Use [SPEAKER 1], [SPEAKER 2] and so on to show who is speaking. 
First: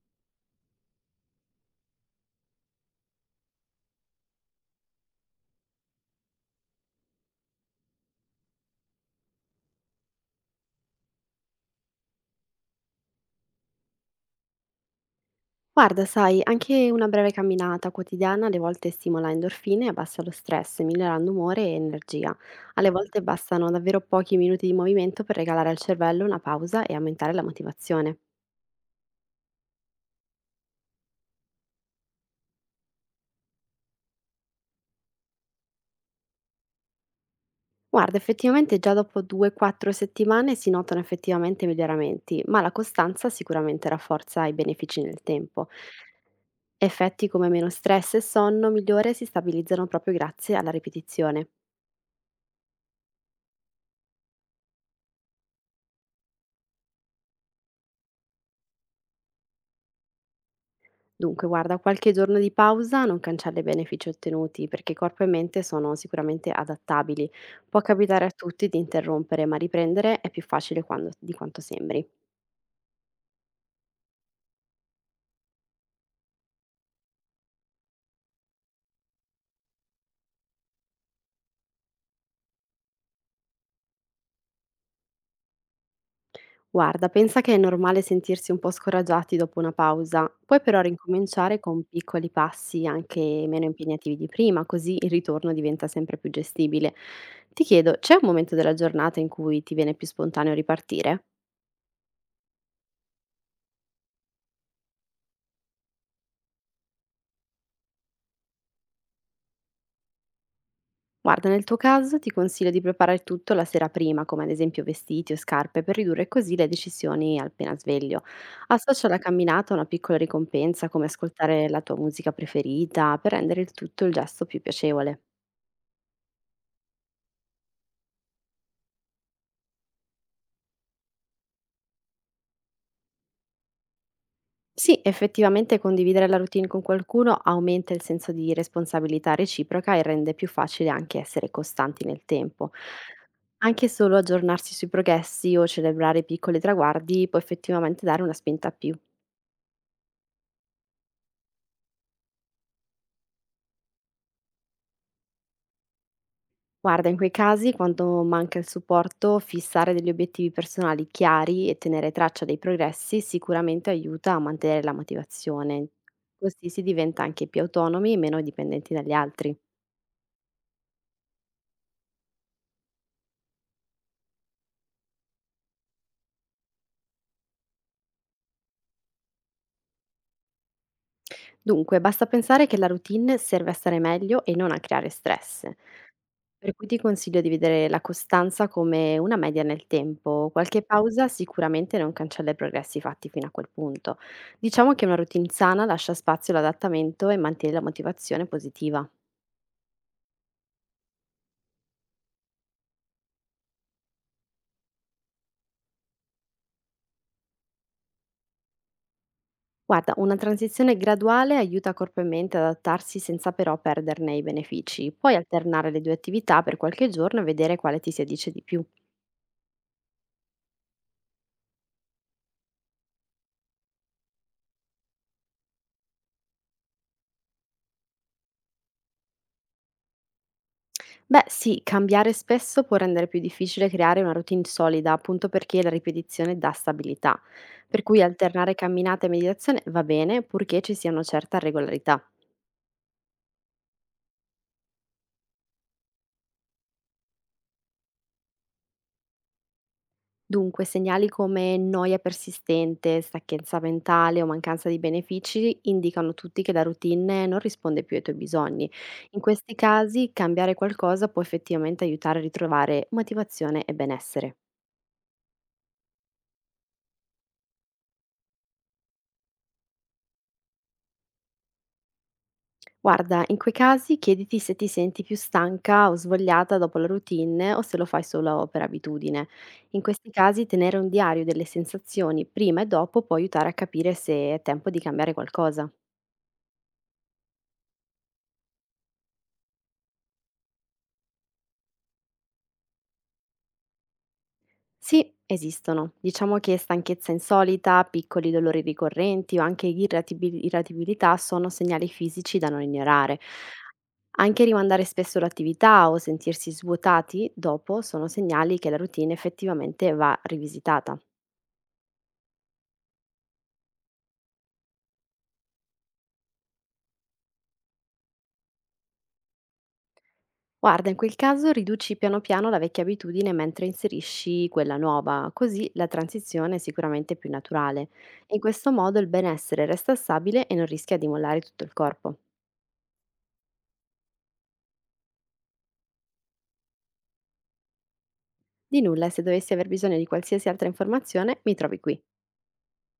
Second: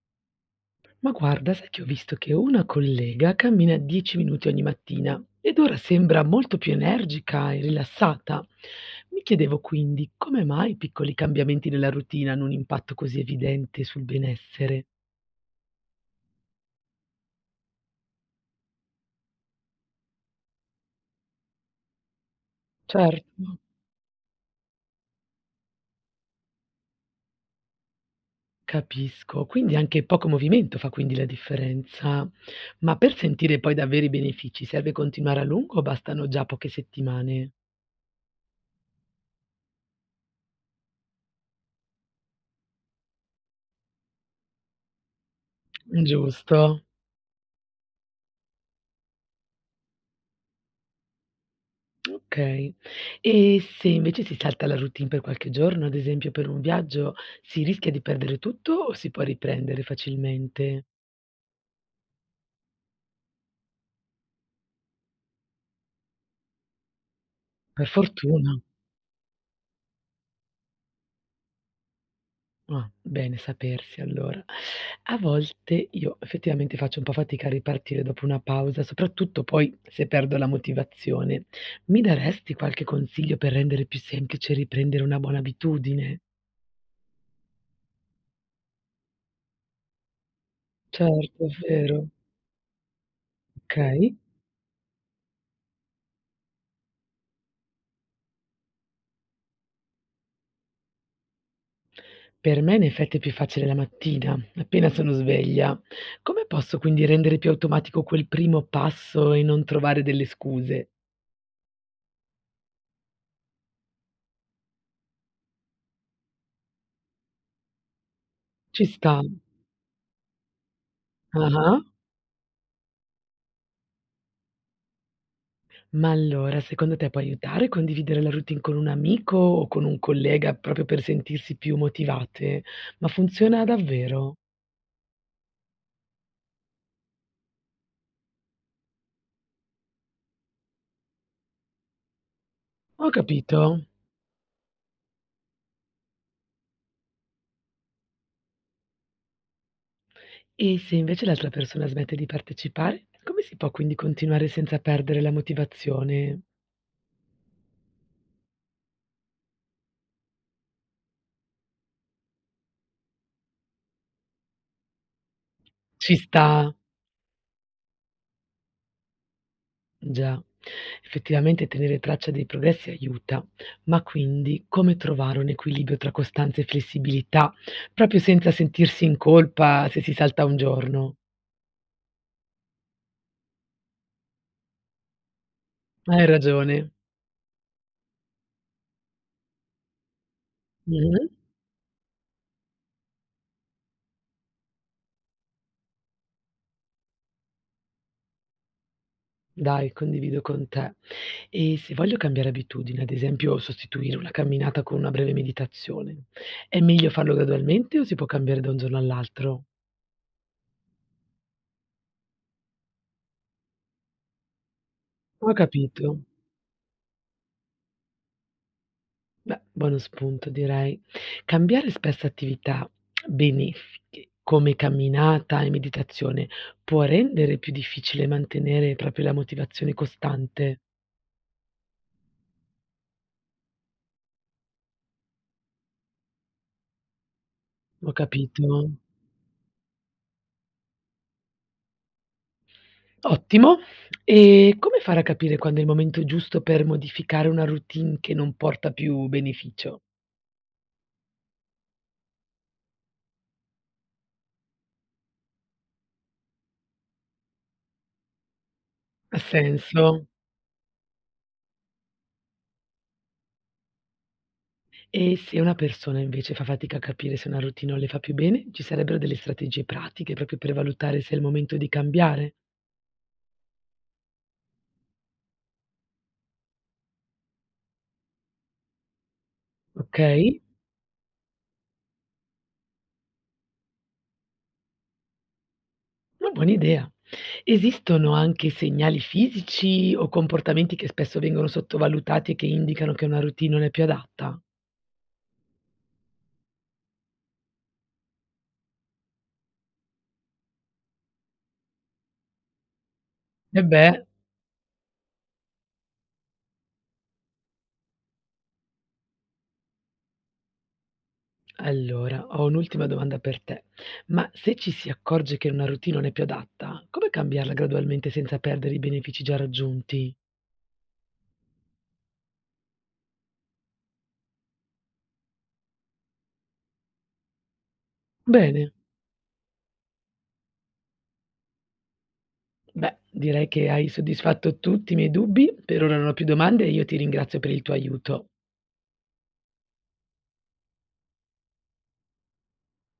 [SPEAKER 1] Ma guarda, sai che ho visto che una collega cammina 10 minuti ogni mattina ed ora sembra molto più energica e rilassata. Mi chiedevo quindi come mai i piccoli cambiamenti nella routine hanno un impatto così evidente sul benessere.
[SPEAKER 2] Guarda, sai, anche una breve camminata quotidiana alle volte stimola endorfine e abbassa lo stress, migliorando umore e energia. Alle volte
[SPEAKER 1] Certo,
[SPEAKER 2] bastano davvero pochi minuti di movimento per regalare al cervello una pausa e aumentare la motivazione.
[SPEAKER 1] capisco. Quindi anche poco movimento fa quindi la differenza. Ma per sentire poi davvero i benefici serve continuare a lungo o bastano già poche settimane?
[SPEAKER 2] Guarda, effettivamente già dopo 2-4 settimane si notano effettivamente miglioramenti, ma la costanza sicuramente rafforza i benefici nel tempo.
[SPEAKER 1] Giusto.
[SPEAKER 2] Effetti come meno stress e sonno migliore si stabilizzano proprio grazie alla ripetizione.
[SPEAKER 1] Okay. E se invece si salta la routine per qualche giorno, ad esempio per un viaggio, si rischia di perdere tutto o si può riprendere facilmente?
[SPEAKER 2] Dunque, guarda, qualche giorno di pausa non cancella i benefici ottenuti, perché corpo e mente sono sicuramente adattabili. Può
[SPEAKER 1] Per
[SPEAKER 2] capitare a
[SPEAKER 1] fortuna.
[SPEAKER 2] tutti di interrompere, ma riprendere è più facile di quanto sembri.
[SPEAKER 1] Ah, bene sapersi allora. A volte io effettivamente faccio un po' fatica a ripartire dopo una pausa, soprattutto poi se perdo la motivazione. Mi daresti qualche consiglio per rendere più semplice riprendere una buona abitudine?
[SPEAKER 2] Guarda, pensa che è normale sentirsi un po' scoraggiati dopo una pausa. Puoi però
[SPEAKER 1] Certo, è
[SPEAKER 2] ricominciare con
[SPEAKER 1] vero.
[SPEAKER 2] piccoli passi anche meno
[SPEAKER 1] Okay.
[SPEAKER 2] impegnativi di prima, così il ritorno diventa sempre più gestibile. Ti chiedo, c'è un momento della giornata in cui ti viene più spontaneo ripartire?
[SPEAKER 1] Per me in effetti è più facile la mattina, appena sono sveglia. Come posso quindi rendere più automatico quel primo passo e non trovare delle scuse?
[SPEAKER 2] Guarda, nel tuo caso ti consiglio di preparare tutto la sera prima, come ad esempio vestiti o scarpe, per ridurre così le decisioni appena sveglio.
[SPEAKER 1] Ci
[SPEAKER 2] Associa la
[SPEAKER 1] sta.
[SPEAKER 2] camminata a una piccola ricompensa, come ascoltare
[SPEAKER 1] Ah-ah.
[SPEAKER 2] la tua musica preferita, per rendere il tutto il gesto più piacevole.
[SPEAKER 1] Ma allora, secondo te può aiutare condividere la routine con un amico o con un collega proprio per sentirsi più motivate? Ma funziona davvero?
[SPEAKER 2] Sì, effettivamente condividere la routine con qualcuno aumenta il senso di responsabilità reciproca e rende più facile anche essere costanti nel tempo.
[SPEAKER 1] Ho capito.
[SPEAKER 2] Anche solo aggiornarsi sui progressi o celebrare piccoli traguardi può effettivamente dare una spinta più.
[SPEAKER 1] E se invece l'altra persona smette di partecipare, come si può quindi continuare senza perdere la motivazione?
[SPEAKER 2] Guarda, in quei casi, quando manca il supporto, fissare degli obiettivi personali chiari e tenere traccia dei progressi sicuramente aiuta a mantenere la motivazione.
[SPEAKER 1] Ci
[SPEAKER 2] Così
[SPEAKER 1] sta.
[SPEAKER 2] si diventa anche più autonomi e meno dipendenti dagli altri.
[SPEAKER 1] Già, effettivamente tenere traccia dei progressi aiuta, ma quindi come trovare un equilibrio tra costanza e flessibilità, proprio senza sentirsi in colpa se si salta un giorno?
[SPEAKER 2] Dunque, basta pensare che la routine serve a stare meglio e non a creare stress.
[SPEAKER 1] Hai
[SPEAKER 2] Per
[SPEAKER 1] ragione.
[SPEAKER 2] cui ti consiglio di vedere la costanza come una media nel tempo. Qualche
[SPEAKER 1] Mh-mh.
[SPEAKER 2] pausa sicuramente non cancella i progressi fatti fino a quel punto. Diciamo che una routine sana lascia spazio all'adattamento e mantiene la motivazione positiva.
[SPEAKER 1] Dai, condivido con te. E se voglio cambiare abitudine, ad esempio sostituire una camminata con una breve meditazione, è meglio farlo gradualmente o si può cambiare da un giorno all'altro?
[SPEAKER 2] Guarda, una transizione graduale aiuta corpo e mente ad adattarsi senza però perderne i benefici. Puoi
[SPEAKER 1] Ho
[SPEAKER 2] alternare le due
[SPEAKER 1] capito.
[SPEAKER 2] attività per qualche giorno e vedere quale ti si addice di più.
[SPEAKER 1] Beh, buono spunto direi. Cambiare spesso attività benefiche, come camminata e meditazione, può rendere più difficile mantenere proprio la motivazione costante.
[SPEAKER 2] Beh, sì, cambiare spesso può rendere più difficile creare una routine solida, appunto perché la ripetizione dà stabilità. Per
[SPEAKER 1] Ho
[SPEAKER 2] cui
[SPEAKER 1] capito.
[SPEAKER 2] alternare camminate e meditazione va bene, purché ci sia una certa regolarità.
[SPEAKER 1] Ottimo. E come fare a capire quando è il momento giusto per modificare una routine che non porta più beneficio?
[SPEAKER 2] Dunque, segnali come noia persistente, stanchezza mentale o mancanza di benefici indicano tutti che la routine non risponde più ai tuoi bisogni.
[SPEAKER 1] Ha
[SPEAKER 2] In questi
[SPEAKER 1] senso?
[SPEAKER 2] casi, cambiare qualcosa può effettivamente aiutare a ritrovare motivazione e benessere.
[SPEAKER 1] E se una persona invece fa fatica a capire se una routine non le fa più bene, ci sarebbero delle strategie pratiche proprio per valutare se è il momento di cambiare,
[SPEAKER 2] Guarda, in quei casi chiediti se ti senti più stanca o svogliata dopo la routine o se lo fai solo per abitudine. In
[SPEAKER 1] ok?
[SPEAKER 2] questi casi tenere un diario delle sensazioni prima e dopo può aiutare a capire se è tempo di cambiare qualcosa.
[SPEAKER 1] Una buona idea. Esistono anche segnali fisici o comportamenti che spesso vengono sottovalutati e che indicano che una routine non è più adatta?
[SPEAKER 2] Sì, esistono. Diciamo che stanchezza insolita, piccoli dolori ricorrenti o anche irritabilità sono segnali fisici da non ignorare.
[SPEAKER 1] Eh beh,
[SPEAKER 2] Anche rimandare spesso l'attività o sentirsi svuotati dopo sono segnali che la routine effettivamente va rivisitata.
[SPEAKER 1] allora, ho un'ultima domanda per te. Ma se ci si accorge che una routine non è più adatta, come cambiarla gradualmente senza perdere i benefici già raggiunti?
[SPEAKER 2] Guarda, in quel caso riduci piano piano la vecchia abitudine mentre inserisci quella nuova, così la transizione è sicuramente più naturale. In questo
[SPEAKER 1] Bene,
[SPEAKER 2] modo il benessere resta stabile e non rischia di mollare tutto il corpo.
[SPEAKER 1] beh, direi che hai soddisfatto tutti i miei dubbi. Per ora non ho più domande e io ti ringrazio per il tuo aiuto.
[SPEAKER 2] Di nulla, e se dovessi aver bisogno di qualsiasi altra informazione, mi trovi qui.